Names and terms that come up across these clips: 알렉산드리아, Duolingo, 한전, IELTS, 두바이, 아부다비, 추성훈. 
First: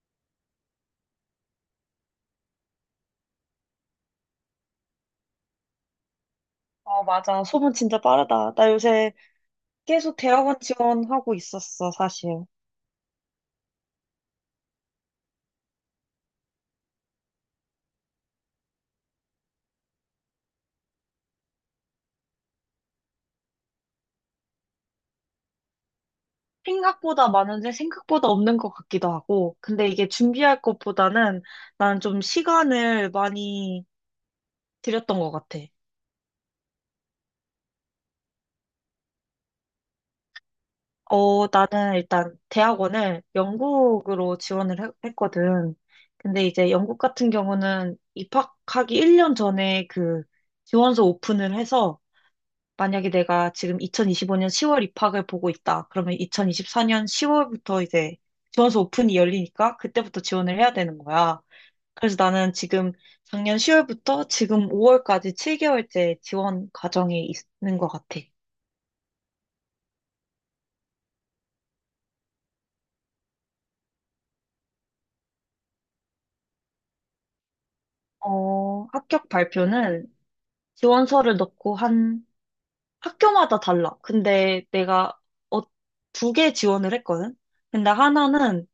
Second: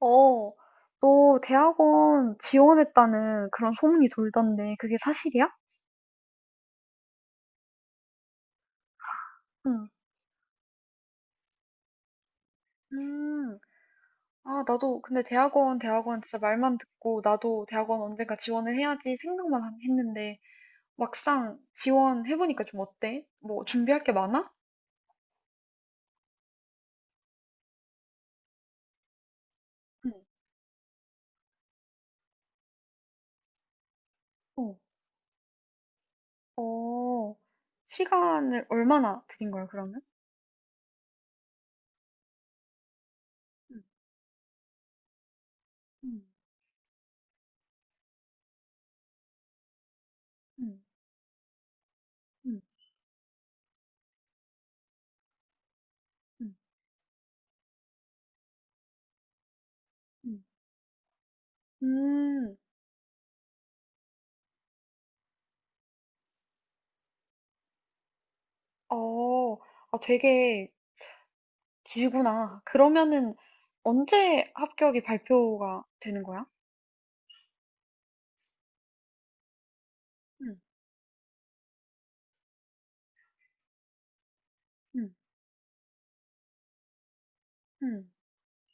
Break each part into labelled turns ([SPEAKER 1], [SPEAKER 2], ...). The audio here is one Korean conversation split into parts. [SPEAKER 1] 어, 너 대학원 지원했다는 그런 소문이 돌던데 그게 사실이야?
[SPEAKER 2] 어, 맞아. 소문 진짜 빠르다. 나 요새
[SPEAKER 1] 응.
[SPEAKER 2] 계속 대학원 지원하고 있었어, 사실.
[SPEAKER 1] 음, 아, 나도, 근데 대학원, 대학원 진짜 말만 듣고, 나도 대학원 언젠가 지원을 해야지 생각만 했는데, 막상 지원해보니까 좀 어때? 뭐, 준비할 게 많아?
[SPEAKER 2] 생각보다 많은데 생각보다 없는 것 같기도 하고. 근데 이게
[SPEAKER 1] 응.
[SPEAKER 2] 준비할 것보다는 나는 좀 시간을 많이
[SPEAKER 1] 어,
[SPEAKER 2] 들였던 것 같아.
[SPEAKER 1] 어, 시간을 얼마나 드린 거야, 그러면?
[SPEAKER 2] 나는 일단 대학원을
[SPEAKER 1] 응.
[SPEAKER 2] 영국으로 지원을 했거든.
[SPEAKER 1] 응,
[SPEAKER 2] 근데 이제 영국 같은 경우는 입학하기 1년 전에 그
[SPEAKER 1] 응.
[SPEAKER 2] 지원서 오픈을 해서
[SPEAKER 1] 응,
[SPEAKER 2] 만약에 내가 지금 2025년 10월 입학을 보고 있다. 그러면
[SPEAKER 1] 응,
[SPEAKER 2] 2024년 10월부터 이제 지원서 오픈이 열리니까 그때부터
[SPEAKER 1] 응.
[SPEAKER 2] 지원을 해야 되는 거야. 그래서 나는
[SPEAKER 1] 음,
[SPEAKER 2] 지금 작년 10월부터 지금 5월까지 7개월째 지원 과정에 있는 것 같아.
[SPEAKER 1] 어, 아, 되게 길구나. 그러면은 언제 합격이 발표가 되는 거야?
[SPEAKER 2] 합격 발표는
[SPEAKER 1] 응,
[SPEAKER 2] 지원서를 넣고 한 학교마다 달라. 근데
[SPEAKER 1] 응,
[SPEAKER 2] 내가 어, 두 개 지원을 했거든? 근데
[SPEAKER 1] 응.
[SPEAKER 2] 하나는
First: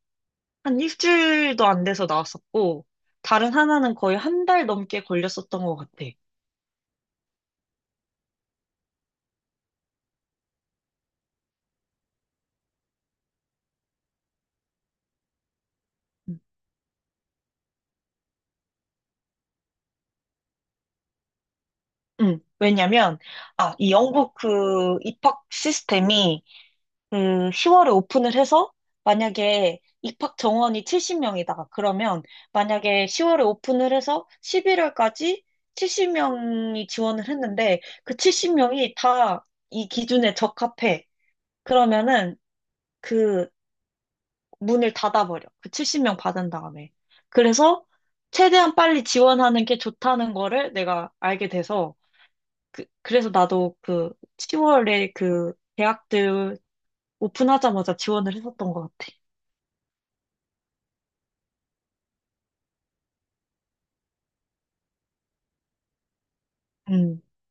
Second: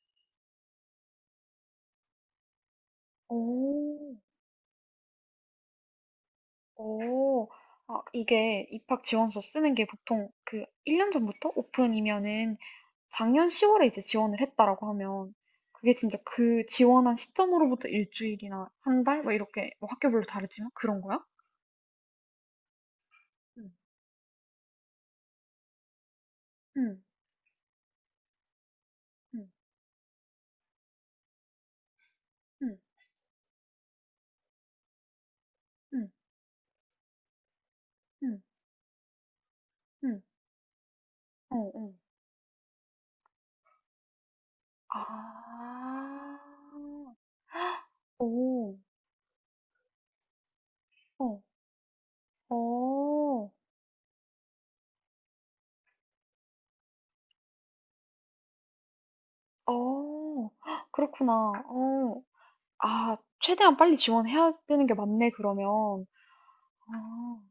[SPEAKER 2] 한 일주일도 안 돼서 나왔었고, 다른 하나는
[SPEAKER 1] 오,
[SPEAKER 2] 거의 한 달 넘게 걸렸었던 것 같아.
[SPEAKER 1] 오. 아, 이게 입학 지원서 쓰는 게 보통 그 1년 전부터 오픈이면은 작년 10월에 이제 지원을 했다라고 하면 그게 진짜
[SPEAKER 2] 음.
[SPEAKER 1] 그 지원한 시점으로부터 일주일이나 한 달? 막 이렇게 뭐 학교별로 다르지만 그런 거야?
[SPEAKER 2] 왜냐면,
[SPEAKER 1] 응,
[SPEAKER 2] 아, 이 영국 그 입학 시스템이
[SPEAKER 1] 응,
[SPEAKER 2] 그 10월에 오픈을 해서
[SPEAKER 1] 응,
[SPEAKER 2] 만약에 입학 정원이 70명이다. 그러면
[SPEAKER 1] 응,
[SPEAKER 2] 만약에 10월에 오픈을 해서 11월까지
[SPEAKER 1] 응,
[SPEAKER 2] 70명이 지원을 했는데 그
[SPEAKER 1] 응,
[SPEAKER 2] 70명이 다 이
[SPEAKER 1] 응,
[SPEAKER 2] 기준에 적합해.
[SPEAKER 1] 어, 어.
[SPEAKER 2] 그러면은 그 문을
[SPEAKER 1] 아,
[SPEAKER 2] 닫아버려. 그 70명 받은 다음에. 그래서 최대한
[SPEAKER 1] 오.
[SPEAKER 2] 빨리 지원하는 게 좋다는 거를 내가
[SPEAKER 1] 어.
[SPEAKER 2] 알게 돼서 그래서
[SPEAKER 1] 어.
[SPEAKER 2] 나도 그 10월에 그 대학들 오픈하자마자 지원을 했었던 것 같아.
[SPEAKER 1] 어. 헉, 그렇구나. 어. 아, 최대한 빨리 지원해야 되는 게 맞네 그러면.
[SPEAKER 2] 음,
[SPEAKER 1] 아.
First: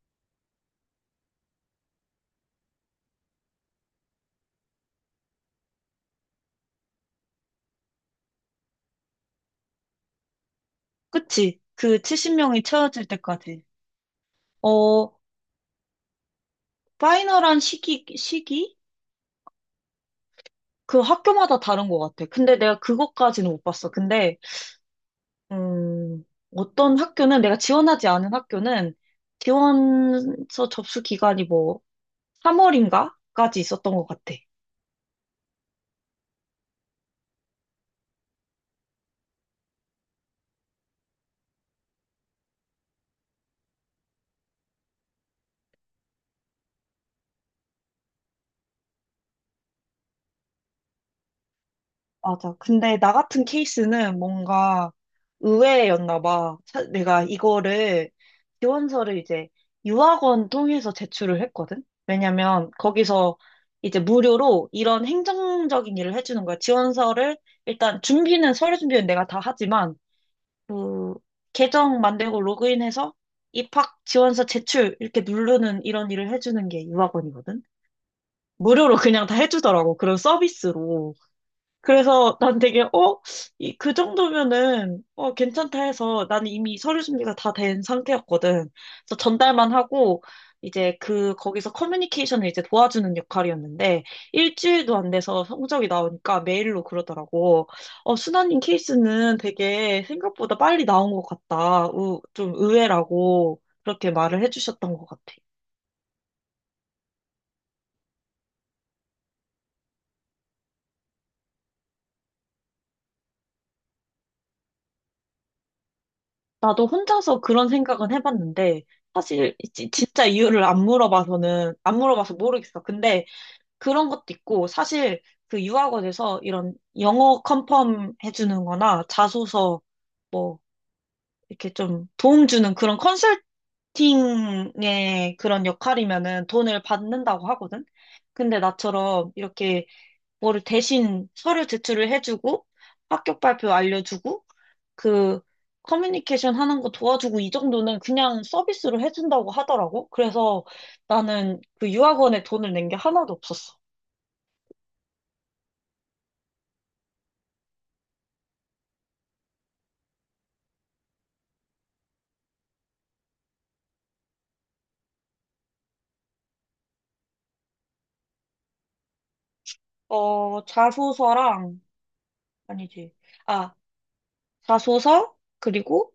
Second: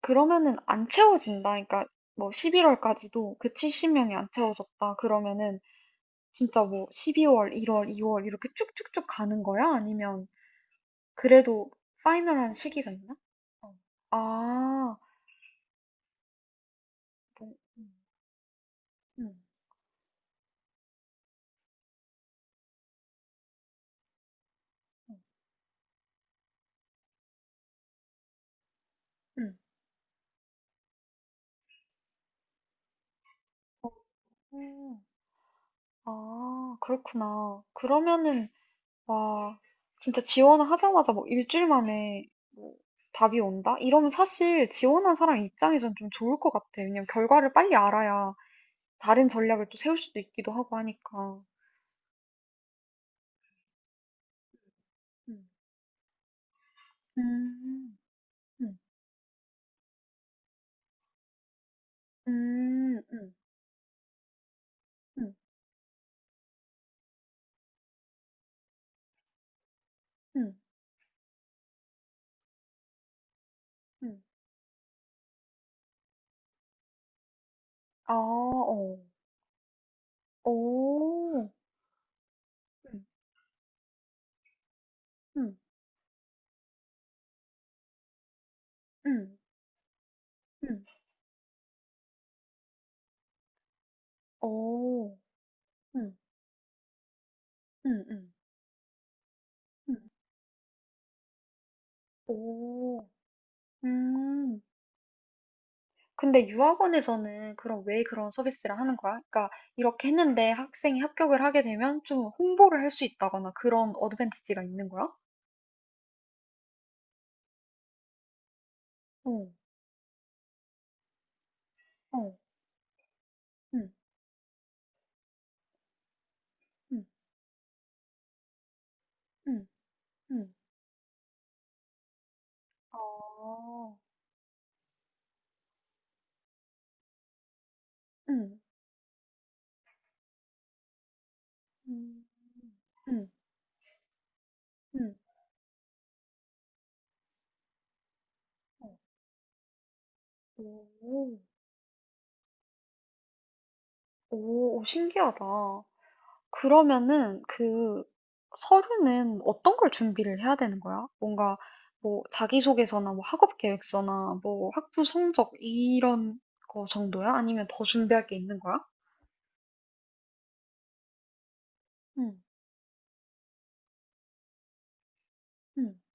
[SPEAKER 1] 그러면은 안 채워진다. 그러니까 뭐 11 월까지도 그 70 명이 안 채워졌다 그러면은 진짜 뭐 12 월, 1 월, 2월 이렇게 쭉쭉쭉 가는 거야? 아니면
[SPEAKER 2] 그치.
[SPEAKER 1] 그래도
[SPEAKER 2] 그
[SPEAKER 1] 파이널한
[SPEAKER 2] 70명이
[SPEAKER 1] 시기가
[SPEAKER 2] 채워질
[SPEAKER 1] 있나?
[SPEAKER 2] 때까지.
[SPEAKER 1] 어. 아.
[SPEAKER 2] 어,
[SPEAKER 1] 뭐
[SPEAKER 2] 파이널한 시기, 시기?
[SPEAKER 1] 음.
[SPEAKER 2] 그 학교마다 다른 것 같아. 근데 내가 그것까지는 못 봤어. 근데 음, 어떤 학교는 내가 지원하지 않은 학교는
[SPEAKER 1] 음.
[SPEAKER 2] 지원서 접수 기간이 뭐 3월인가까지 있었던 것 같아.
[SPEAKER 1] 음. 어. 아, 그렇구나. 그러면은 와, 진짜 지원을 하자마자 뭐 일주일 만에 뭐 답이 온다? 이러면 사실 지원한 사람 입장에선 좀 좋을 것 같아. 왜냐면 결과를 빨리 알아야 다른 전략을 또 세울 수도 있기도 하고 하니까.
[SPEAKER 2] 맞아. 근데 나 같은 케이스는 뭔가
[SPEAKER 1] 음,
[SPEAKER 2] 의외였나 봐. 내가
[SPEAKER 1] 음,
[SPEAKER 2] 이거를
[SPEAKER 1] 음,
[SPEAKER 2] 지원서를 이제 유학원 통해서 제출을 했거든. 왜냐면
[SPEAKER 1] 음, 음,
[SPEAKER 2] 거기서 이제 무료로 이런
[SPEAKER 1] 음,
[SPEAKER 2] 행정적인 일을 해주는 거야. 지원서를 일단 준비는 서류 준비는 내가 다 하지만
[SPEAKER 1] 음,
[SPEAKER 2] 그 계정 만들고 로그인해서 입학
[SPEAKER 1] 음.
[SPEAKER 2] 지원서 제출 이렇게 누르는 이런 일을 해주는 게 유학원이거든.
[SPEAKER 1] 아,
[SPEAKER 2] 무료로
[SPEAKER 1] 어,
[SPEAKER 2] 그냥 다 해주더라고. 그런 서비스로.
[SPEAKER 1] 오,
[SPEAKER 2] 그래서 난 되게,
[SPEAKER 1] 음,
[SPEAKER 2] 어? 이, 그 정도면은,
[SPEAKER 1] 음,
[SPEAKER 2] 괜찮다 해서 나는 이미 서류 준비가 다 된 상태였거든. 그래서
[SPEAKER 1] 음,
[SPEAKER 2] 전달만 하고,
[SPEAKER 1] 음,
[SPEAKER 2] 이제 그, 거기서 커뮤니케이션을 이제 도와주는 역할이었는데, 일주일도 안
[SPEAKER 1] 오,
[SPEAKER 2] 돼서 성적이
[SPEAKER 1] 음,
[SPEAKER 2] 나오니까 메일로 그러더라고.
[SPEAKER 1] 음, 음,
[SPEAKER 2] 순나님 케이스는
[SPEAKER 1] 음,
[SPEAKER 2] 되게 생각보다 빨리 나온 것 같다. 우, 좀
[SPEAKER 1] 오,
[SPEAKER 2] 의외라고 그렇게 말을
[SPEAKER 1] 음.
[SPEAKER 2] 해주셨던 것 같아.
[SPEAKER 1] 근데 유학원에서는 그럼 왜 그런 서비스를 하는 거야? 그러니까 이렇게 했는데 학생이 합격을 하게 되면 좀 홍보를 할 수 있다거나 그런 어드밴티지가 있는 거야?
[SPEAKER 2] 나도 혼자서 그런 생각은 해봤는데,
[SPEAKER 1] 어,
[SPEAKER 2] 사실 진짜 이유를 안
[SPEAKER 1] 어,
[SPEAKER 2] 물어봐서 모르겠어. 근데
[SPEAKER 1] 응,
[SPEAKER 2] 그런 것도 있고, 사실 그 유학원에서 이런
[SPEAKER 1] 응,
[SPEAKER 2] 영어 컨펌 해주는 거나
[SPEAKER 1] 응,
[SPEAKER 2] 자소서
[SPEAKER 1] 응.
[SPEAKER 2] 뭐, 이렇게 좀 도움 주는 그런
[SPEAKER 1] 아,
[SPEAKER 2] 컨설팅의 그런 역할이면은 돈을 받는다고 하거든?
[SPEAKER 1] 응,
[SPEAKER 2] 근데 나처럼 이렇게 뭐를 대신 서류 제출을
[SPEAKER 1] 응,
[SPEAKER 2] 해주고,
[SPEAKER 1] 응,
[SPEAKER 2] 합격 발표 알려주고,
[SPEAKER 1] 응.
[SPEAKER 2] 그 커뮤니케이션 하는 거 도와주고 이 정도는 그냥
[SPEAKER 1] 어,
[SPEAKER 2] 서비스로 해준다고 하더라고. 그래서
[SPEAKER 1] 오,
[SPEAKER 2] 나는 그 유학원에 돈을 낸 게 하나도 없었어.
[SPEAKER 1] 오, 신기하다. 그러면은 그 서류는 어떤 걸 준비를 해야 되는 거야? 뭔가 뭐 자기소개서나 뭐 학업 계획서나 뭐 학부 성적 이런 거 정도야? 아니면 더 준비할 게 있는 거야?
[SPEAKER 2] 자소서랑,
[SPEAKER 1] 응,
[SPEAKER 2] 아니지. 아, 자소서,
[SPEAKER 1] 응,
[SPEAKER 2] 그리고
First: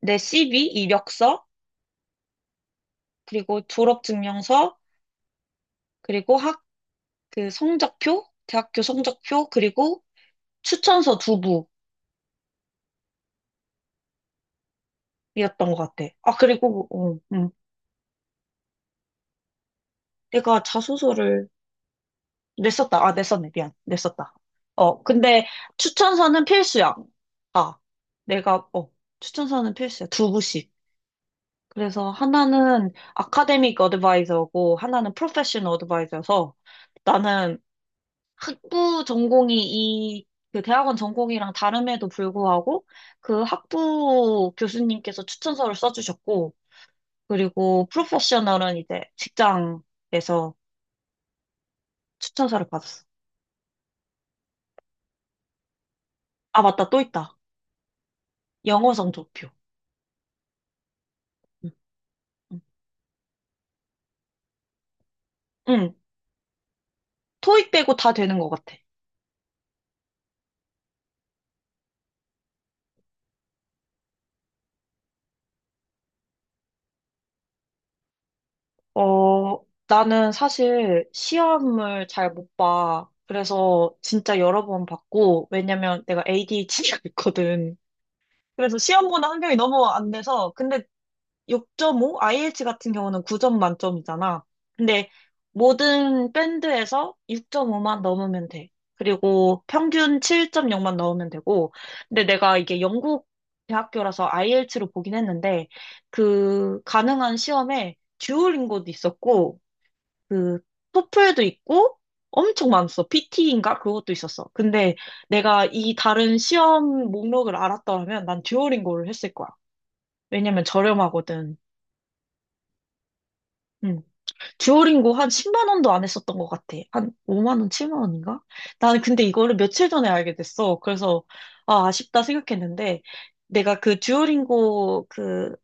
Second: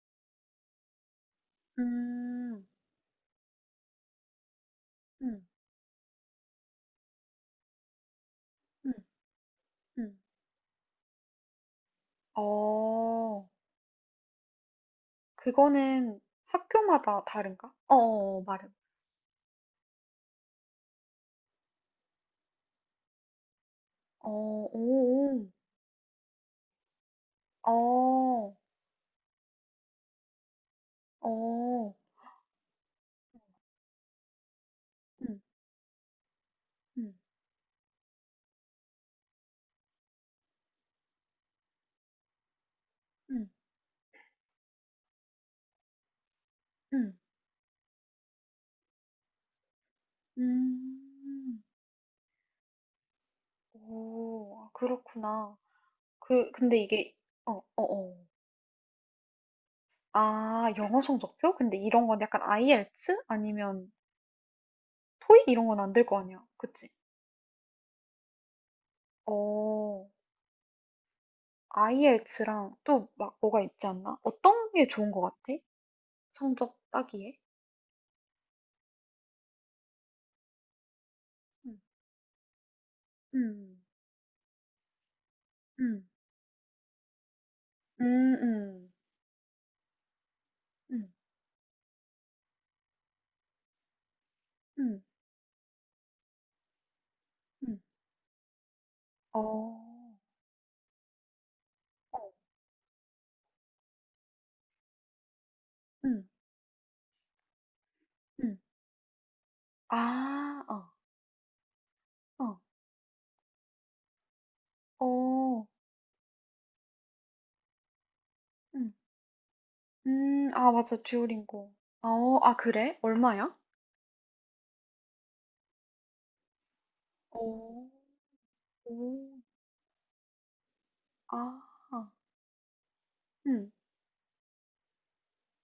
[SPEAKER 2] 내 CV, 이력서,
[SPEAKER 1] 음,
[SPEAKER 2] 그리고 졸업증명서,
[SPEAKER 1] 음,
[SPEAKER 2] 그리고 그 성적표, 대학교
[SPEAKER 1] 음,
[SPEAKER 2] 성적표, 그리고
[SPEAKER 1] 음.
[SPEAKER 2] 추천서 두
[SPEAKER 1] 어,
[SPEAKER 2] 부였던 것 같아.
[SPEAKER 1] 그거는
[SPEAKER 2] 아, 그리고, 어,
[SPEAKER 1] 학교마다
[SPEAKER 2] 음.
[SPEAKER 1] 다른가? 어, 어, 어, 말해.
[SPEAKER 2] 내가 자소서를 냈었다. 아, 냈었네. 미안.
[SPEAKER 1] 어,
[SPEAKER 2] 냈었다.
[SPEAKER 1] 오,
[SPEAKER 2] 근데
[SPEAKER 1] 오,
[SPEAKER 2] 추천서는 필수야. 아,
[SPEAKER 1] 어,
[SPEAKER 2] 내가, 어, 추천서는 필수야. 두 부씩.
[SPEAKER 1] 어,
[SPEAKER 2] 그래서 하나는 아카데믹 어드바이저고, 하나는
[SPEAKER 1] 응
[SPEAKER 2] 프로페셔널 어드바이저여서
[SPEAKER 1] 응
[SPEAKER 2] 나는 학부 전공이 그 대학원 전공이랑 다름에도 불구하고 그
[SPEAKER 1] 음,
[SPEAKER 2] 학부 교수님께서 추천서를 써주셨고,
[SPEAKER 1] 음.
[SPEAKER 2] 그리고 프로페셔널은 이제 직장에서
[SPEAKER 1] 음.
[SPEAKER 2] 추천서를 받았어.
[SPEAKER 1] 오. 아, 그렇구나. 그
[SPEAKER 2] 아,
[SPEAKER 1] 근데
[SPEAKER 2] 맞다. 또
[SPEAKER 1] 이게
[SPEAKER 2] 있다.
[SPEAKER 1] 어 어어.
[SPEAKER 2] 영어 성적표.
[SPEAKER 1] 아, 영어 성적표? 근데 이런 건 약간 IELTS 아니면 토익 이런 건 안
[SPEAKER 2] 응,
[SPEAKER 1] 될 거 아니야. 그치?
[SPEAKER 2] 토익 빼고 다 되는 것 같아.
[SPEAKER 1] 어. IELTS랑 또 막 뭐가 있지 않나? 어떤 게 좋은 거 같아? 성적 따기에?
[SPEAKER 2] 나는 사실
[SPEAKER 1] 음.
[SPEAKER 2] 시험을 잘 못 봐.
[SPEAKER 1] 음.
[SPEAKER 2] 그래서 진짜 여러 번 봤고, 왜냐면
[SPEAKER 1] 음.
[SPEAKER 2] 내가 ADHD가 있거든. 그래서
[SPEAKER 1] 음음.
[SPEAKER 2] 시험 보는 환경이 너무 안 돼서, 근데
[SPEAKER 1] 음.
[SPEAKER 2] 6.5, IH 같은 경우는 9점 만점이잖아.
[SPEAKER 1] 음.
[SPEAKER 2] 근데 모든 밴드에서
[SPEAKER 1] 음. 음.
[SPEAKER 2] 6.5만 넘으면 돼.
[SPEAKER 1] 어.
[SPEAKER 2] 그리고
[SPEAKER 1] 어.
[SPEAKER 2] 평균 7.0만 넣으면 되고. 근데 내가 이게 영국 대학교라서 IELTS로 보긴 했는데
[SPEAKER 1] 음.
[SPEAKER 2] 그 가능한 시험에
[SPEAKER 1] 음.
[SPEAKER 2] 듀오링고도 있었고 그
[SPEAKER 1] 아. 어.
[SPEAKER 2] 토플도 있고
[SPEAKER 1] 어.
[SPEAKER 2] 엄청 많았어. PT인가? 그것도 있었어. 근데
[SPEAKER 1] 어.
[SPEAKER 2] 내가 이 다른 시험 목록을 알았더라면 난
[SPEAKER 1] 음.
[SPEAKER 2] 듀오링고를 했을 거야. 왜냐면
[SPEAKER 1] 아, 맞아.
[SPEAKER 2] 저렴하거든.
[SPEAKER 1] 듀오링고. 아, 어, 아, 그래? 얼마야?
[SPEAKER 2] 응. 듀오링고 한 10만 원도 안 했었던 것 같아. 한 5만 원,
[SPEAKER 1] 오,
[SPEAKER 2] 7만 원인가? 나는 근데
[SPEAKER 1] 오,
[SPEAKER 2] 이거를 며칠 전에 알게 됐어. 그래서
[SPEAKER 1] 아,
[SPEAKER 2] 아, 아쉽다 생각했는데
[SPEAKER 1] 응,
[SPEAKER 2] 내가 그 듀오링고 그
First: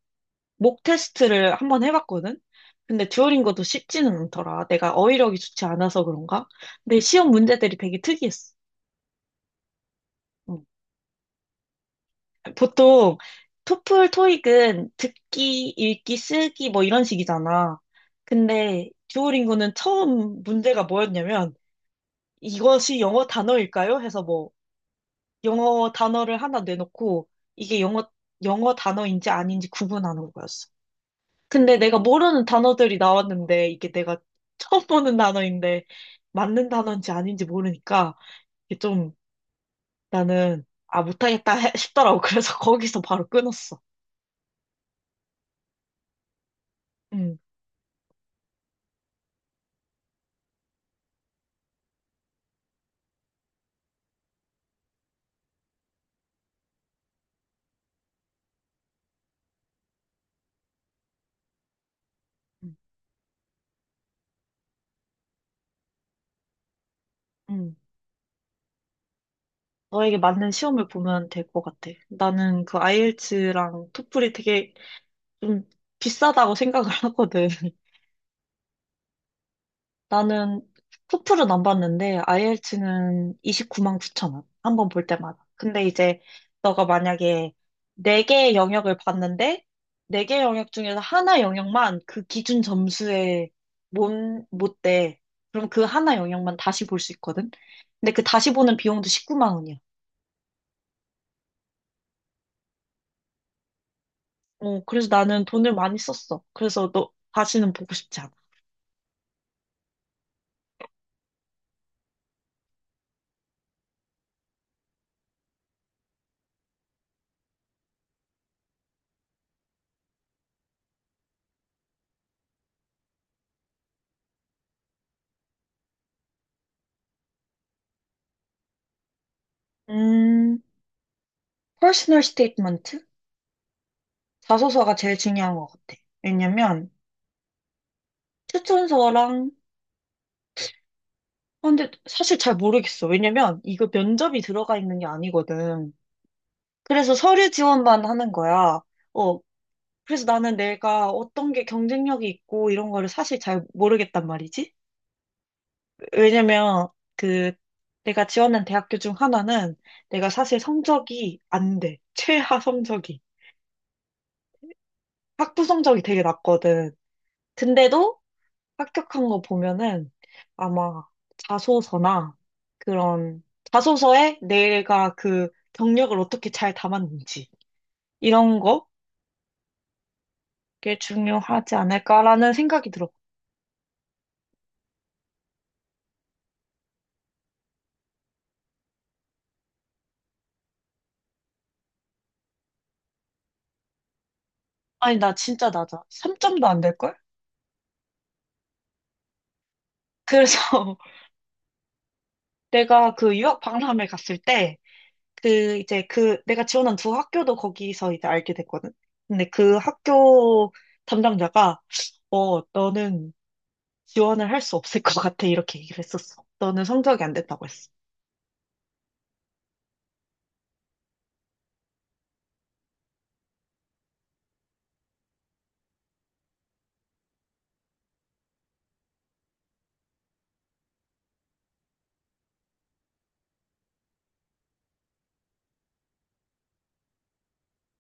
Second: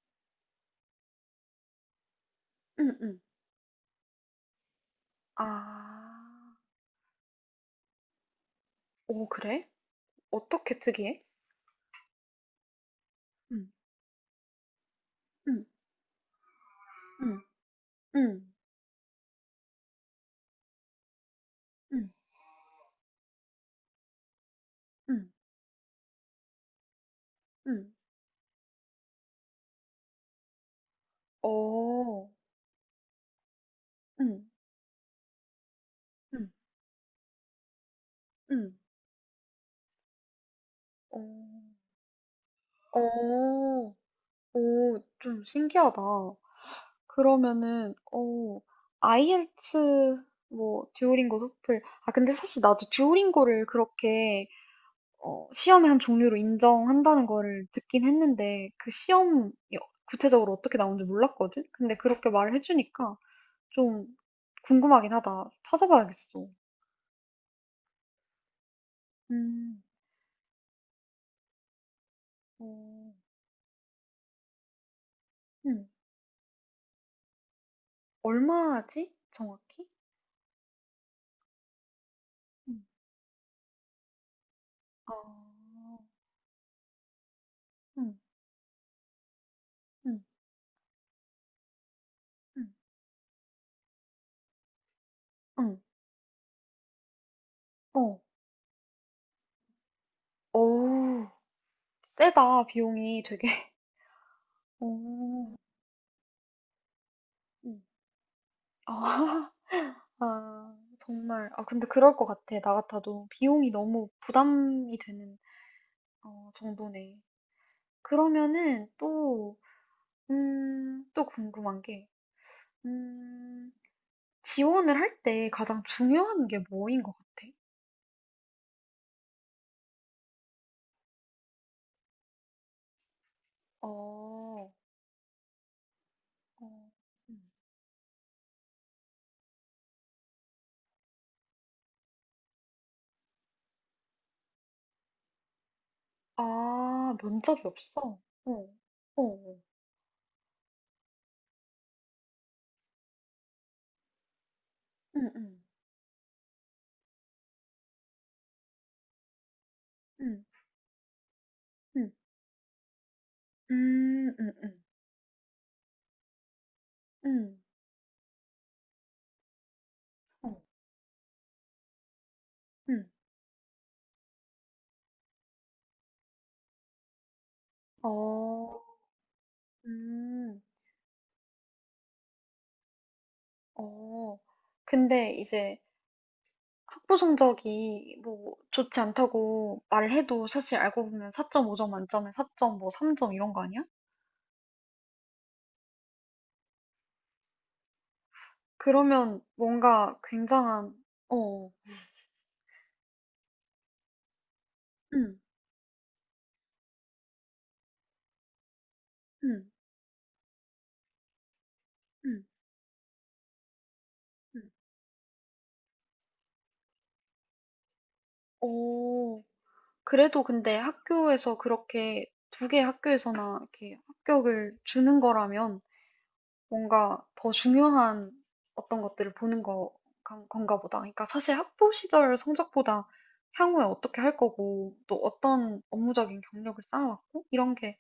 [SPEAKER 2] 목 테스트를 한번 해봤거든?
[SPEAKER 1] 응,
[SPEAKER 2] 근데
[SPEAKER 1] 응.
[SPEAKER 2] 듀오링고도 쉽지는 않더라. 내가 어휘력이 좋지 않아서
[SPEAKER 1] 아,
[SPEAKER 2] 그런가? 근데 시험 문제들이 되게 특이했어.
[SPEAKER 1] 오, 그래?
[SPEAKER 2] 응.
[SPEAKER 1] 어떻게 특이해?
[SPEAKER 2] 보통
[SPEAKER 1] 응,
[SPEAKER 2] 토플, 토익은
[SPEAKER 1] 응,
[SPEAKER 2] 듣기, 읽기, 쓰기 뭐 이런
[SPEAKER 1] 응,
[SPEAKER 2] 식이잖아.
[SPEAKER 1] 응,
[SPEAKER 2] 근데 듀오링고는 처음 문제가 뭐였냐면
[SPEAKER 1] 응,
[SPEAKER 2] 이것이 영어 단어일까요? 해서 뭐
[SPEAKER 1] 응,
[SPEAKER 2] 영어 단어를 하나 내놓고 이게
[SPEAKER 1] 응.
[SPEAKER 2] 영어 단어인지 아닌지 구분하는 거였어. 근데 내가
[SPEAKER 1] 오,
[SPEAKER 2] 모르는 단어들이 나왔는데 이게 내가
[SPEAKER 1] 응,
[SPEAKER 2] 처음 보는 단어인데
[SPEAKER 1] 응,
[SPEAKER 2] 맞는 단어인지 아닌지 모르니까
[SPEAKER 1] 응.
[SPEAKER 2] 이게 좀 나는 아
[SPEAKER 1] 오,
[SPEAKER 2] 못하겠다 싶더라고. 그래서 거기서 바로 끊었어.
[SPEAKER 1] 오, 오, 좀 신기하다.
[SPEAKER 2] 응,
[SPEAKER 1] 그러면은, 오, 아이엘츠.. 뭐, 듀오링고, 토플. 아, 근데 사실 나도 듀오링고를 그렇게 어, 시험을 한 종류로 인정한다는 거를 듣긴 했는데, 그 시험이 구체적으로 어떻게 나오는지 몰랐거든? 근데 그렇게 말을
[SPEAKER 2] 응,
[SPEAKER 1] 해주니까 좀 궁금하긴 하다. 찾아봐야겠어.
[SPEAKER 2] 응.
[SPEAKER 1] 음,
[SPEAKER 2] 너에게 맞는 시험을 보면 될 것 같아. 나는 그
[SPEAKER 1] 어,
[SPEAKER 2] 아이엘츠랑 토플이 되게 좀
[SPEAKER 1] 음,
[SPEAKER 2] 비싸다고 생각을 하거든.
[SPEAKER 1] 얼마지? 정확히?
[SPEAKER 2] 나는 토플은 안 봤는데
[SPEAKER 1] 음,
[SPEAKER 2] IELTS는 29만 9천 원. 한 번 볼
[SPEAKER 1] 아,
[SPEAKER 2] 때마다. 근데 이제 너가 만약에
[SPEAKER 1] 음,
[SPEAKER 2] 네개의 영역을 봤는데
[SPEAKER 1] 음,
[SPEAKER 2] 네개 영역 중에서 하나 영역만 그 기준
[SPEAKER 1] 음,
[SPEAKER 2] 점수에 못, 못 돼. 그럼
[SPEAKER 1] 음,
[SPEAKER 2] 그 하나 영역만 다시 볼 수 있거든. 근데
[SPEAKER 1] 어,
[SPEAKER 2] 그 다시 보는 비용도 19만 원이야.
[SPEAKER 1] 오, 세다, 비용이 되게.
[SPEAKER 2] 그래서 나는
[SPEAKER 1] 오,
[SPEAKER 2] 돈을 많이 썼어. 그래서 너 다시는
[SPEAKER 1] 음.
[SPEAKER 2] 보고 싶지 않아.
[SPEAKER 1] 아. 아, 정말. 아, 근데 그럴 것 같아. 나 같아도 비용이 너무 부담이 되는 어 정도네. 그러면은 또 또 궁금한 게 음 지원을 할 때 가장 중요한 게 뭐인 것 같아?
[SPEAKER 2] 음, personal statement?
[SPEAKER 1] 어.
[SPEAKER 2] 자소서가 제일 중요한 것 같아.
[SPEAKER 1] 어.
[SPEAKER 2] 왜냐면
[SPEAKER 1] 음.
[SPEAKER 2] 추천서랑, 아, 근데 사실 잘 모르겠어. 왜냐면 이거 면접이 들어가 있는 게 아니거든.
[SPEAKER 1] 아,
[SPEAKER 2] 그래서 서류
[SPEAKER 1] 면접이
[SPEAKER 2] 지원만
[SPEAKER 1] 없어?
[SPEAKER 2] 하는
[SPEAKER 1] 어.
[SPEAKER 2] 거야.
[SPEAKER 1] 어
[SPEAKER 2] 어,
[SPEAKER 1] 어.
[SPEAKER 2] 그래서 나는 내가 어떤 게 경쟁력이 있고 이런 거를 사실 잘 모르겠단 말이지.
[SPEAKER 1] 응, 응,
[SPEAKER 2] 왜냐면 그 내가 지원한 대학교 중 하나는 내가
[SPEAKER 1] 응,
[SPEAKER 2] 사실 성적이 안 돼.
[SPEAKER 1] 응,
[SPEAKER 2] 최하 성적이.
[SPEAKER 1] 음음.
[SPEAKER 2] 학부 성적이 되게 낮거든.
[SPEAKER 1] 음.
[SPEAKER 2] 근데도 합격한 거 보면은
[SPEAKER 1] 어.
[SPEAKER 2] 아마 자소서나
[SPEAKER 1] 음.
[SPEAKER 2] 그런 자소서에 내가 그 경력을 어떻게 잘 담았는지 이런
[SPEAKER 1] 어.
[SPEAKER 2] 거게
[SPEAKER 1] 음.
[SPEAKER 2] 중요하지 않을까라는 생각이 들어.
[SPEAKER 1] 어, 근데 이제 학부 성적이 뭐 좋지 않다고 말을 해도 사실 알고 보면 4.5점 만점에 4점 뭐 3점 이런 거 아니야?
[SPEAKER 2] 아니, 나 진짜 낮아. 3점도 안 될걸?
[SPEAKER 1] 그러면 뭔가
[SPEAKER 2] 그래서
[SPEAKER 1] 굉장한, 어,
[SPEAKER 2] 내가 그 유학 박람회 갔을 때
[SPEAKER 1] 응,
[SPEAKER 2] 그 이제 그 내가 지원한 두 학교도 거기서 이제 알게 됐거든. 근데
[SPEAKER 1] 응,
[SPEAKER 2] 그 학교 담당자가
[SPEAKER 1] 응,
[SPEAKER 2] 너는 지원을 할
[SPEAKER 1] 응.
[SPEAKER 2] 수 없을 것 같아. 이렇게 얘기를 했었어. 너는 성적이 안 됐다고 했어.
[SPEAKER 1] 어, 그래도 근데 학교에서 그렇게 두 개 학교에서나 이렇게 합격을 주는 거라면 뭔가 더 중요한 어떤 것들을 보는 거, 건가 보다. 그러니까 사실 학부 시절 성적보다 향후에 어떻게 할 거고, 또 어떤 업무적인 경력을 쌓아왔고, 이런 게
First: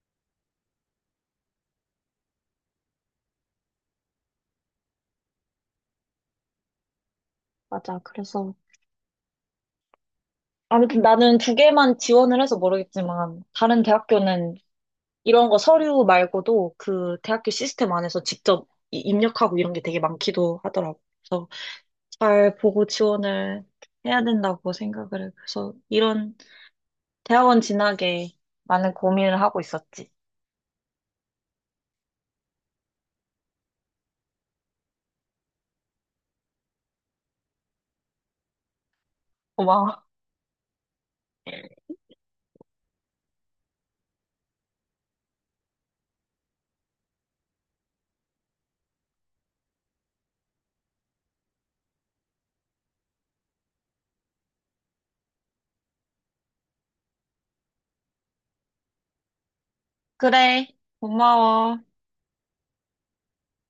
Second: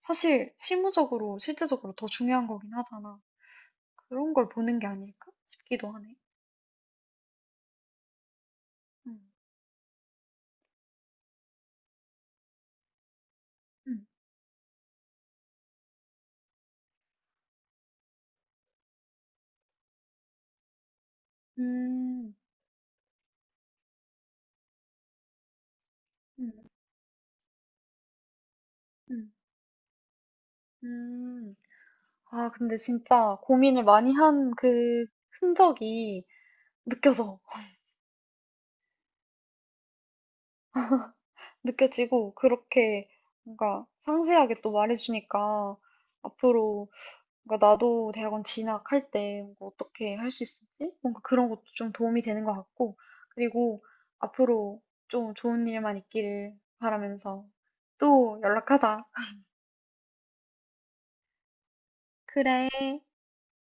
[SPEAKER 1] 사실 실무적으로, 실제적으로 더 중요한 거긴 하잖아. 그런 걸 보는 게 아닐까 싶기도 하네.
[SPEAKER 2] 맞아. 그래서
[SPEAKER 1] 음,
[SPEAKER 2] 아무튼 나는 두 개만 지원을 해서 모르겠지만 다른
[SPEAKER 1] 음,
[SPEAKER 2] 대학교는 이런 거 서류 말고도 그 대학교 시스템 안에서 직접 입력하고 이런 게 되게 많기도 하더라고. 그래서
[SPEAKER 1] 음,
[SPEAKER 2] 잘 보고 지원을 해야 된다고 생각을 해. 그래서 이런
[SPEAKER 1] 음,
[SPEAKER 2] 대학원 진학에 많은
[SPEAKER 1] 음,
[SPEAKER 2] 고민을 하고 있었지.
[SPEAKER 1] 음. 아, 근데 진짜 고민을 많이 한 그 흔적이 느껴져.
[SPEAKER 2] 고마워.
[SPEAKER 1] 느껴지고 그렇게 뭔가 상세하게 또 말해주니까 앞으로 뭔가 나도 대학원 진학할 때 뭔가 어떻게 할 수 있을지 뭔가 그런 것도 좀 도움이 되는 것 같고 그리고 앞으로 좀 좋은 일만 있기를 바라면서 또 연락하자.
[SPEAKER 2] 그래. 고마워.
[SPEAKER 1] 그래.